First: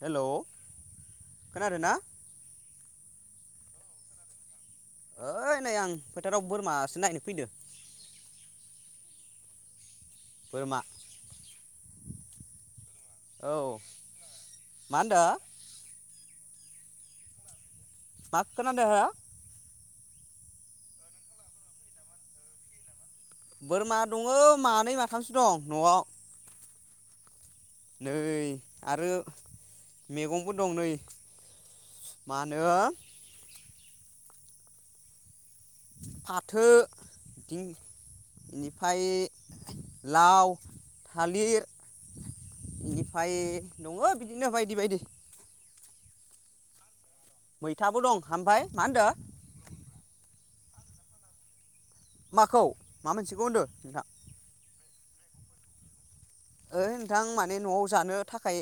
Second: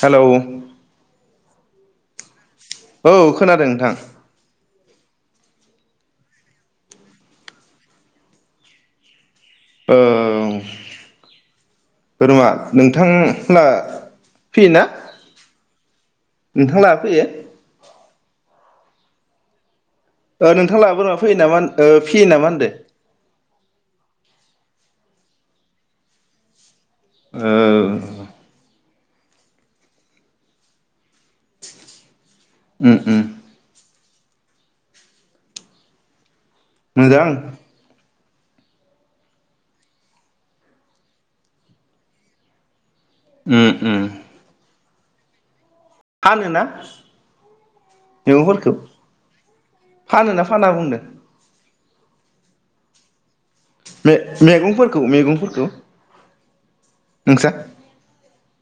Hello खोनादो ना? औ खोनादों नोंथां। ओइ नै आं फोथाराव बोरमासो नायनो फैदो। बोरमा ओ--औ रुमा औ नोंथांला फ्रि ना? मा होनदो नोंथां ला फैयो मा खोनादों हो? ओ नोंथां लाबो बोरमा फैयो नामा ओ फियो नामा होनदो बोरमा दङो मानै माथामसो दं न'आव ओ नै आरो मेगंबो दं नै मा नो उम उम [inaudible] मोजां इनिफाय लाव थालिर इनि फाय उम उम दङो बिदिनो बायदि बायदि फानो ना मैथाबो दं ओमफाय मा होनदों फानोना फाना बुंदों माखौ मा मोनसेखौ होनदो नोंथां मे मेगंफोर खौ मैगंफोरखौ ओइ नोंथां नोंस्रा माने न'आव जानो थाखाय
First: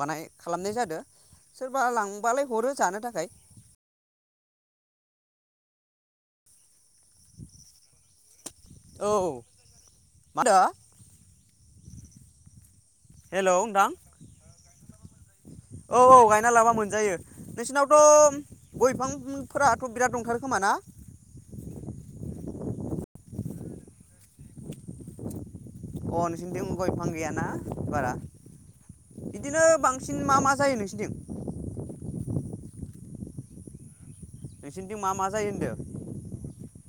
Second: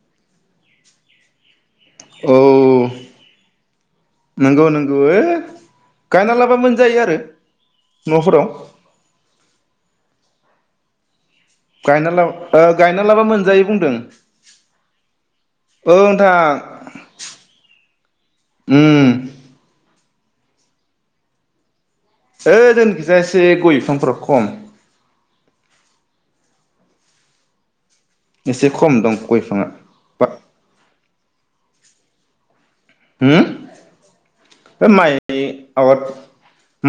बानाय खालामनाय जादों सोरबा औ लांबालाय हरो जानो थाखाय नोंगौ नोंगौ ओइ गायना लाबा मोन जायो‌ आरो न'फोराव औ मा होनदो गायना लाब ओ गायना लाबा हेलौ मोनजायो नोंथां बुंदों औ औ गायना लाबा मोनजायो नोंसिनावथ गय उम बिफांफोराथ बिराद दंथारोखोमा ना ओ जोंनिखिजा एसे गय बिफांफोरा खम अ नोंसोरनिथिं गय बिफां गैयाना बारा एसे खम दं गय बिदिनो बिफाङा बांसिन मा मा जायो नोंसिनिथिं होम ओ नोंसिनिथिं मा माइ मा जायो होनदो आबाद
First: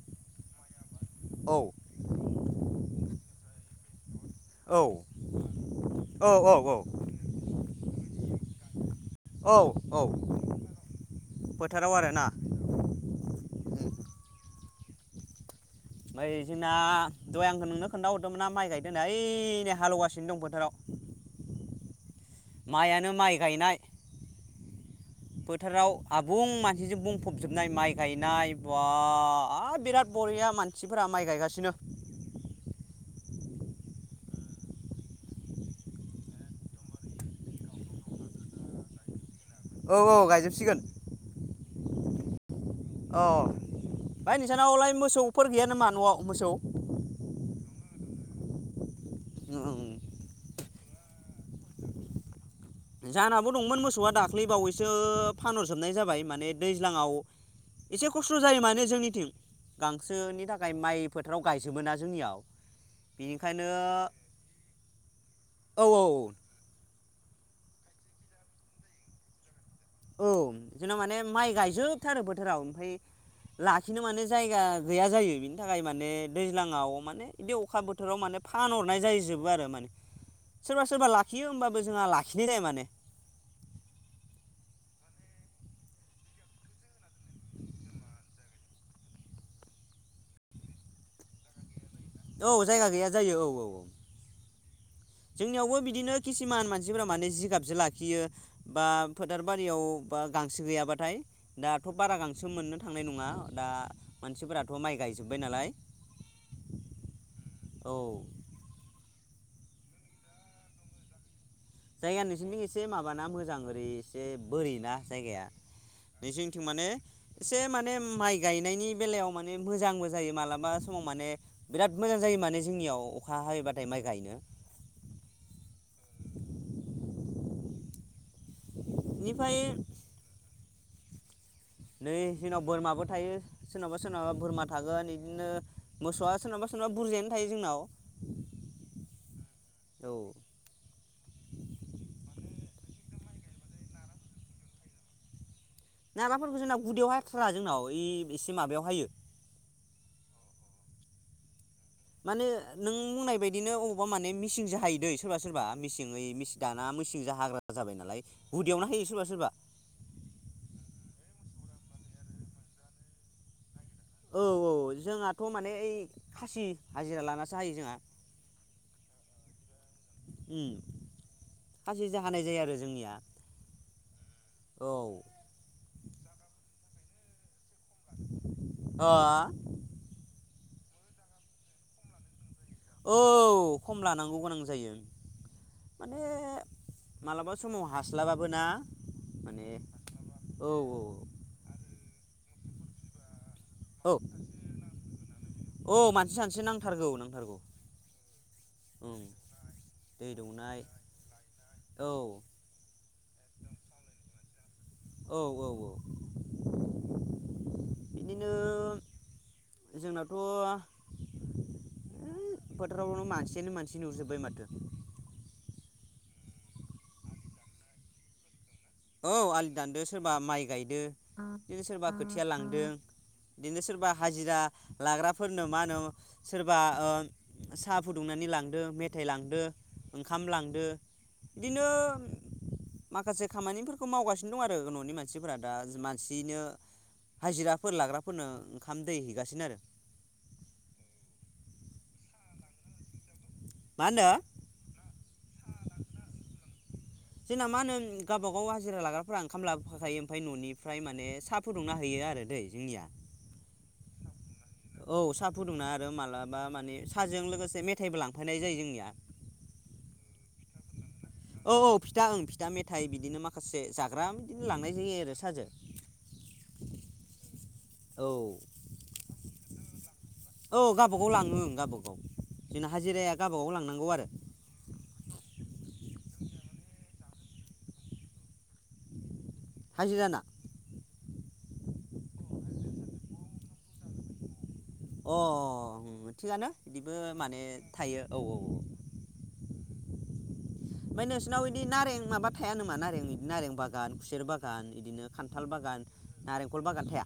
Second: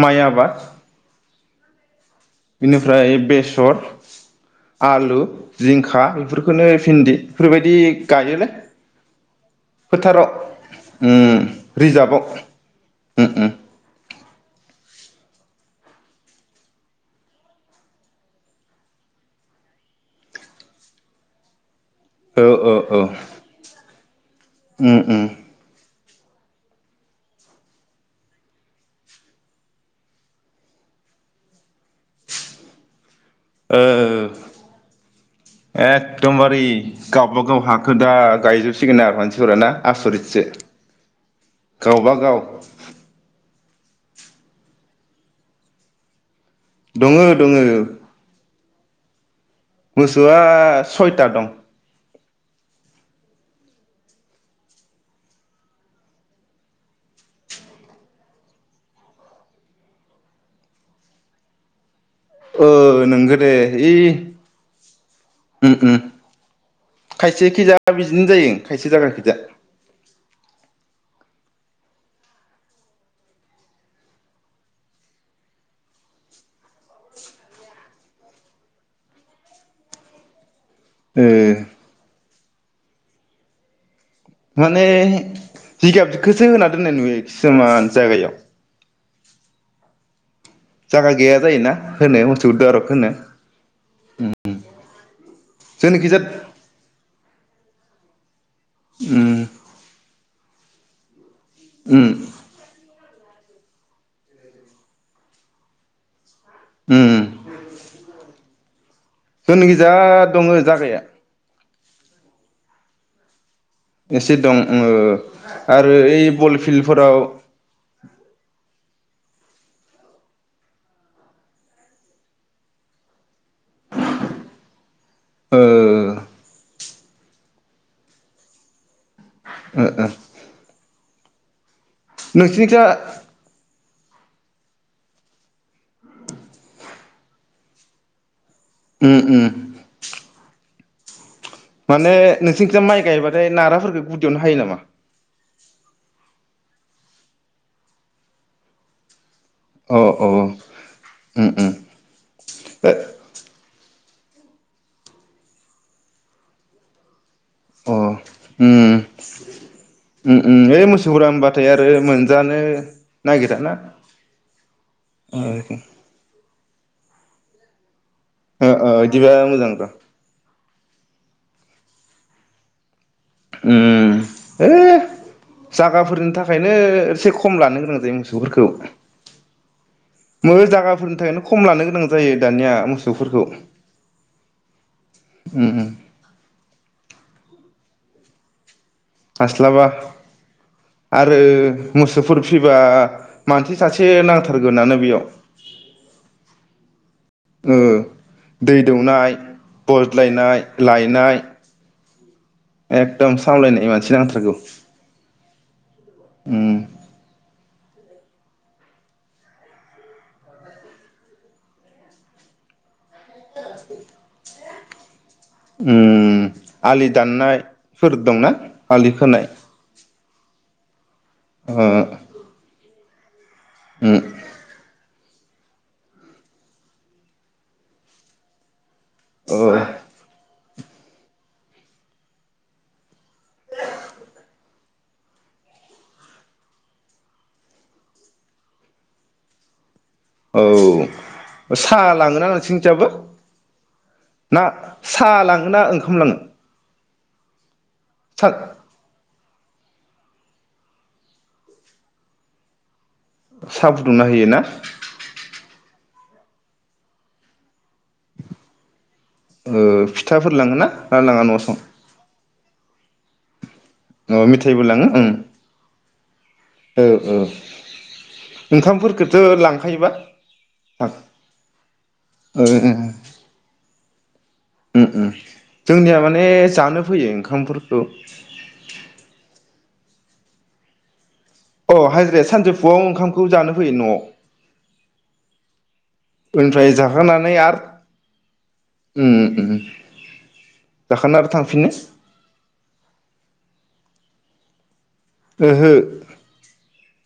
माइ आबा बाद औ बेनिफ्राय बेसर औ आलु जिंखा औ औ बेफोरखौनो औ भिन्दि बेफोरबायदि गायोलै औ औ फोथाराव उम फोथाराव आरोना रिजाभाव उम उम ओमफाय जोंना दहाय आं नोंनो खोन्थाहरदोंमोनना माइ गायदों होननाया ओय नो हालेवगासिनो दं फोथोराव औ औ मायानो माइ गायनाय उम उम फोथाराव आबुं मानसिजों बुंफब जोबनाय माइ गायनाय बवा बिराद बरिया मानसिफोरा माइ गायगासिनो। ओ एकदमबारे गावबा गाव हाखो दा गायजोबसिगोन आरो मानसि जोराना औ औ आसरितसो गायजोबसिगोन गावबा गाव अ फाय नोंसानावलाय मोसौफोर गैया नामा न'आव मोसौ? दंङो दंङो। उम मोसौवा सयथा दं। जानाबो दंमोन मोसौआ दाख्लैबावैसो फानहरजोबनाय जाबाय माने दैज्लांङाव एसे खस्थ' जायो माने जोंनिथिं गांसोनि थाखाय माइ फोथाराव गायजोबोना जोंनियाव ओ नोंगो दे बेनिखायनो ओइ उम औ उम औ खायसेखिजा बिदिनो जायो खायसे जागाखिजाय औ जोंना माने माइ गायजोबथारो बोथोराव ओमफाय लाखिनो माने जायगा गैया जायो बिनि थाखाय माने दैज्लांङाव माने बिदि अखा बोथोराव माने फानहरनाय जायो जोबो आरो माने। सोरबा सोरबा ओ लाखियो ओमबाबो जोंहा ला खिनो जायो माने। माने जिगाबखोसो होना दोननाय नुयो खिसुमान जागायाव। जागा गैया जायोना? होनाया मोसौ औ जायगा दारुख गैया होनो जायो औ औ औ उम जोंनियावबो बिदिनो खिसिमान मानसिफोरि माने जिगाब जो लाखियो। बा उम फोथारबारियाव बा गांसो गैयाबाथाय दाथ' उम बारा गांसो मोननो थांनाय नंङा, दा मानसिफोराथ' माइ गायजोब्बाय नालाय उम उम औ जोंनि गिजा दंङ जागाया। जायगा नोंसिनिथिं एसे माबाना मोजां ओय से एसे दं बोरि ओ ना जायगाया, आरो ओइ बल जोंनिथिं माने फिल्डफोराव एसे माने माइ गायनायनि बे बेलायाव माने मोजांबो जायो मालाबा समाव माने बिराद मोजां जायो माने जोंनियाव अखा हायोबाथाय माइ गायनो। ओ निफाय ओ नै जोंनाव नोंसिनिखिजा बोरमाबो थायो, सोरनावबा सो सोरनाबा बोरमा थागोन, इदिनो मोसौआ सोरनाबा सोरनाबा बुरजायानो थायो जोंनाव। उम उम औ माने नोंसिनिखिजाय माइ गायबाथाय नाराफोरखौ गुदियावनो हायो नामा? नाफोरखौ जोंनाव गुदियाव हाथ्रा जोंनाव इ एसे माबायाव हायो। अ अ उम उम माने ओ नों बुंनाय बाय दिनो अबावबा माने मिसिं जाहायो दै सोरबा सोरबा मिसिं दाना मिसिं जाहाग्रा जाबाय अ नालाय। गुदियावनो उम हायो सोरबा सोरबा उम उम ओइ मोसौ गोदानबाथाय आ रो मोनजानो नागिरा ना औ औ जोंहाथ' माने ओइ खासि हाजिरा लानासो हायो जोंहा। ओ ओ इदिबा मोजांथ' उम खासिजो जाहानाय जायो आरो जोंनिया। उम औ थाखाफोरनि थाखायनो एसे खम लानो गोनां जायो मोसौफोरखौ। आ गा फोरनि थाखायनो कम लानो गोनां जायो। दानिया औ मोसौफोरखौ खम लानांगौ गोनां जायो उम उम माने मालाबा समाव हास्लाबाबो ना माने हास्लाबा औ आरो मोसौफोर फिबा मानसि सासे औ नांथारगोनानो बेयाव औ मानसि सानसो नांथारगौ नांथारगौ ओ दै ओं दौनाय दै बज्लायनाय दौनाय लायनाय औ एकदम सामलायनाय मानसि नांथारगौ औ औ औ उम बिदिनो जोंनाथ' उम फो बोथारावनो मानयानो मानसि नुजोबबाय माथो ओम आलि दाननायफोर दंना।। आलि औ खोनाय आलि दानदो सो सोरबा माइ गायदो ओ बिदिनो सोरबा खोथिया लांदों दिनो सोरबा उम हाजिरा लाग्राफोरनो मा होनो सोरबा ओ सा फुदुंनानै लांदो मे मेथाय औ लांदो ओंखाम लांदो बिदिनो माखासे खामानिफोरखौ मावगासिनो दं आरो आरो न'नि मानसिफोरा दा मानसिनो हाजिराफोर लाग्राफोरनो ओंखाम दै हैगासिनो आरो औ साहा लाङोना नोंसिनिथिंजाबो मा होनो ना साहा लाङो ना ओंखाम लाङो। जोंना मा होनो। सा गावबा गाव हाजिरा लाग्राफोरा ओंखाम लाबो हरफा खायो ओमफाय न'निफ्राय माने सा फुंदुंना हैयो आरो दै जोंनिया। सा फुदुंना हैयो ना। औ साहा फुदुंना मालाबा माने साजों लोगोसे मे थाइबो लांफानाय जायो जोंनिया। फोर लाङोना। ना लाङा न'आव औ सं औ फिथा ओ फिथा मे थाय बिदिनो मा खासे जाग्रा अ मिथाइबो लांनाय लाङो जायो ओं आरो साजों औ औ औ ओंखामफोरखौथ' लांखायोबा औ गाबागाव लाङो गावाबा गाव ओ जोंना हाजिराया गावबा गाव लांनांगौ आरो। उम उम जोंनिया माने जानो फैयो ओंखामफोरखौ। हाजिराना। औ हाजिराया सानजौफुआव ओंखामखौ जानो फैयो नआव। अ थिगानो ओमफ्राय बिबो जाखांनानै माने आरो थायो औ औ। उम उम ओमफाय जाखांना आरो नोंसिनाव इदि थांफिनो नारें माबा थाया नामा नारें [unintelligible] नारें बागान। खुसेर बागान। बिदिनो खान्थाल ओहो बागान नारेंखल बागान थाया।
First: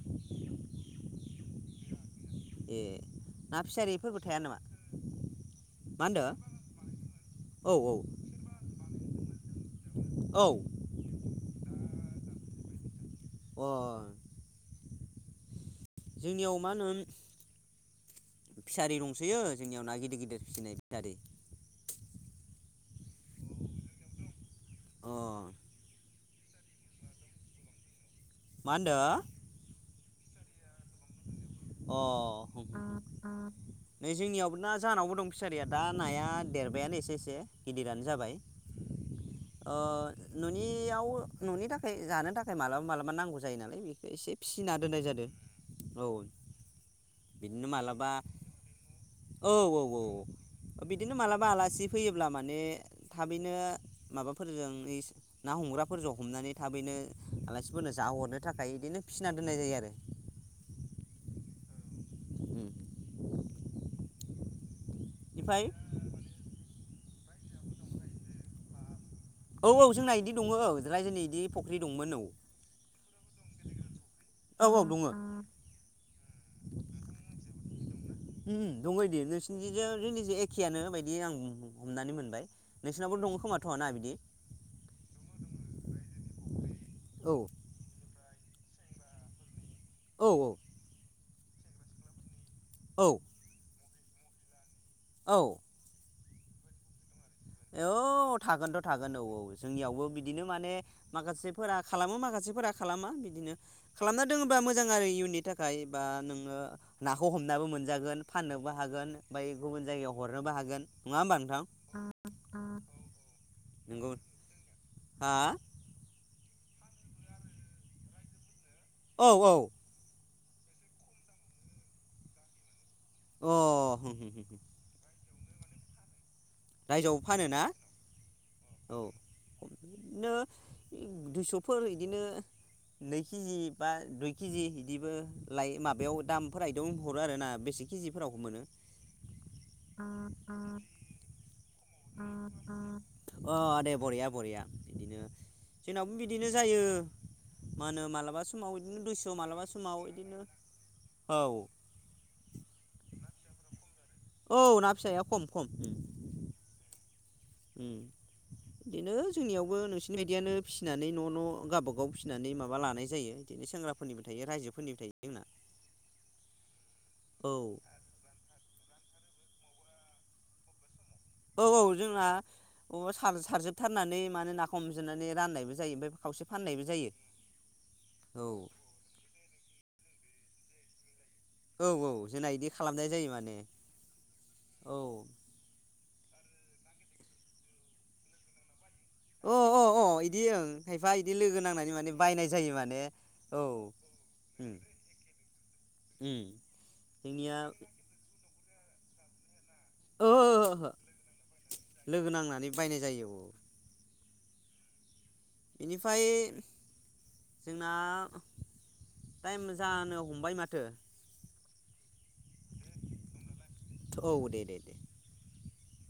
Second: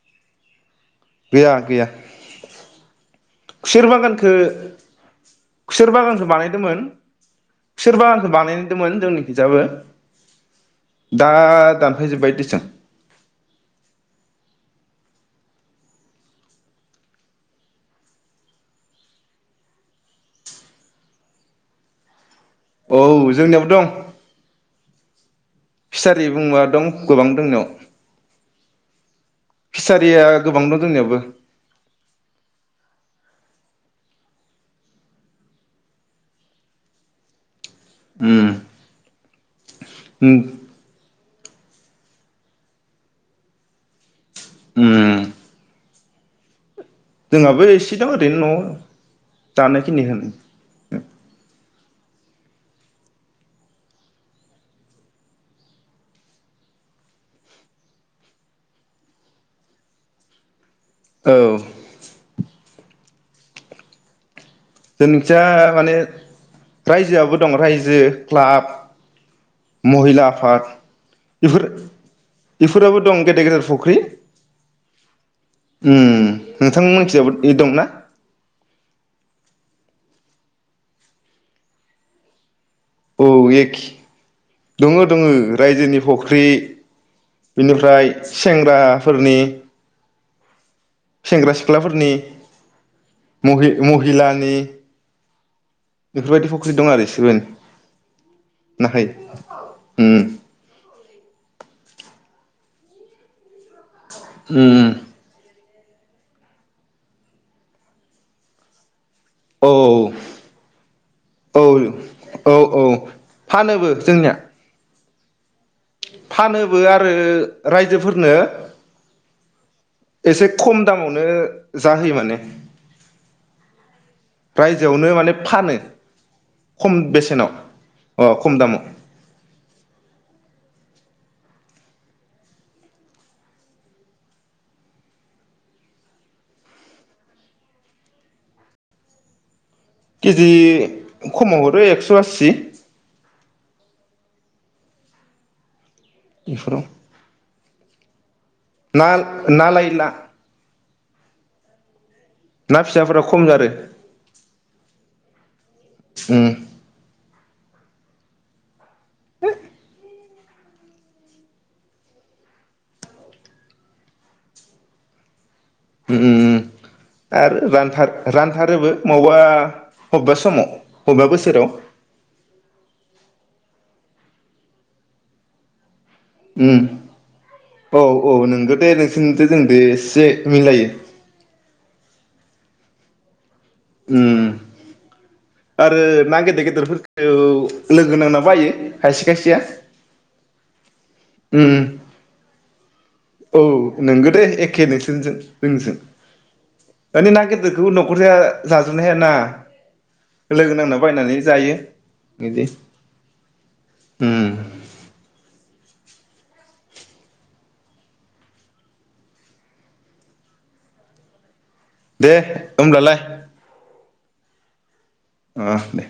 गैया गैया। ए ना खुसेर फिसारिफोरबो बागानखो थाया नामा खुसेर मा होनदो बागानखो बानायदोंमोन औ खुसेर औ बागानखो बानायदोंमोन जोंनि हिजाबो। औ दा। दानफायजोब्बाय [unintelligible] वा। जोंनियाव मा होनो फिसारि दंसैयो जोंनियाव ना गिदिर गिदिर फिसिनाय फिसारि। औ जोंनियावबो दं। अ। फिसारि बुंबा दं गोबां दंनायाव। मा होनदो। फिसारिया गोबां दं जोंनियावबो। अ नै जोंनियावबो ना जाहानावबो दं फिसारिया दा नाया देरबायानो एसे एसे। गिदिरानो जाबाय। उम ओ उम ननियाव ननि थाखाय जानो थाखाय मालाबा मालाबा नांगौ जायो नालाय बेखौ एसे। फिसिना दोननाय उम जादो। औ। जोंहाबो बिदिनो एसे दं मालाबा ओरैनो न'आव औ औ जानायखिनि होनो औ बिदिनो मालाबा आलासि फैयोब्ला माने थाबैनो माबाफोरजों ना हमग्राफोरजों हमनानै थाबैनो आलासिफोरनो जोहरनो थाखाय बिदिनो फिसिना दोननाय जायो आरो औ जोंनोंथिया ओमफ्राय माने रायजोआबो दं रायजो क्लाब औ औ जोंना महिला इदि दङो आफाद रायजोनि बिदि बेफोर फुख्रि दंमोन बेफोराबो दं गेदेर गेदेर औ फुख्रि औ औ दङ उम नोंथां मिथिंजायबो इदि दंना उम दंबायदि नोंसिनिजों जोंनिजों एखेयानो बायदि आं हम हमनानै मोनबाय नोंसिनावबो औ दङ खोमाथ' एखे ना बिदि दोङो दोङो रायजोनि फख्रि ख्रि औ बेनिफ्राय सेंग्राफोरनि औ औ सेंग्रा सिख्लाफोरनि औ [inaudible] हिलानि औ बेफोरबायदि फख्रि दं आरो [unintelligible] औ थागोनथ नाथाय थागोन औ औ जोंनियावबो उम बिदिनो माने माखासेफोरा खालामो माखासेफोरा खालामा बिदिनो खालामना दोनोबा मोजां उम आरो इयुननि थाखाय खायबा नोङो नाखौ हमनानैबो मोनजागोन फाननोबो हागोन ओमफाय औ गुबुन जायगायाव हरनोबो हागोन नङा होमबा नोंथां औ औ औ फानोबो नंगौ जोंनिया हा फानोबो आरो रायजोफोरनो औ औ एसे खम दामावनो जाहोयो माने अ रायजोआवनो माने फानो खम रायजोआवबो फानो बेसेनाव ना अ खम दामाव औ बिदिनो दुइसफोर बिदिनो नै केजि बा दुइ केजि बिदिबो लायो माबायाव दामफोरा बिदियावनो हरो आरो ना बेसे केजिफोरावबो मोनो केजि खमाव हर है एकस आसि अ दे बरिया बरिया बिदिनो। जोंनावबो बिदिनो बेफोराव जायो। मानो मालाबा स माव इदिनो ना दुइस' मालाबा ना लायै समाव ना इदिनो औ। ना फिसाफोरा खम जारो। औ ना फिसाया खम खम। उम ओम। बिनो जोंनियावबो नोंसि बिबायदियानो फिसिनानै न' न' गावबागाव फिसिनानै माबा लानाय जायो। इदिनो सेंग्राफोरनिबो थायो रायजोफोरनिबो थायो जोंना। उम उम उम। आरो औ रानथार रानथारोबो माव बावबा हबावबा समाव। बबेबा औ बोसोराव औ जोंना अबा सार-सारजोबथार थानानै माने ना हमजोबनानै राननायबो जायो ओमफाय उम औ औ नोंगो दे नोंसोरनिजो जोंनिदो एसे मिलायो। औ औ जोंना इदि खालामनाय जायो माने। उ औ आरो ना गेदेर गेदेरफोरखौ लोगो नांना बायो खायसे अ खायसेया अ अ इदि ओं खायफा इदि लोगो उम नांनानै माने बायनाय जायो माने। औ नंगो दे उम एखे नोंसोरजों जोंजों उम माने ना जोंनिया गिदिरखौ न'खरसेआ जाजोबनो हाया ना ओ लोगो ओहो नांना बायनानै जायो लोगो इदि। नांनानै बायनाय जायो औ उम। बेनिफाय जोंना टाइम जानो हमबाय माथो। दे होब्लालाय औ दे दे दे। अ दे।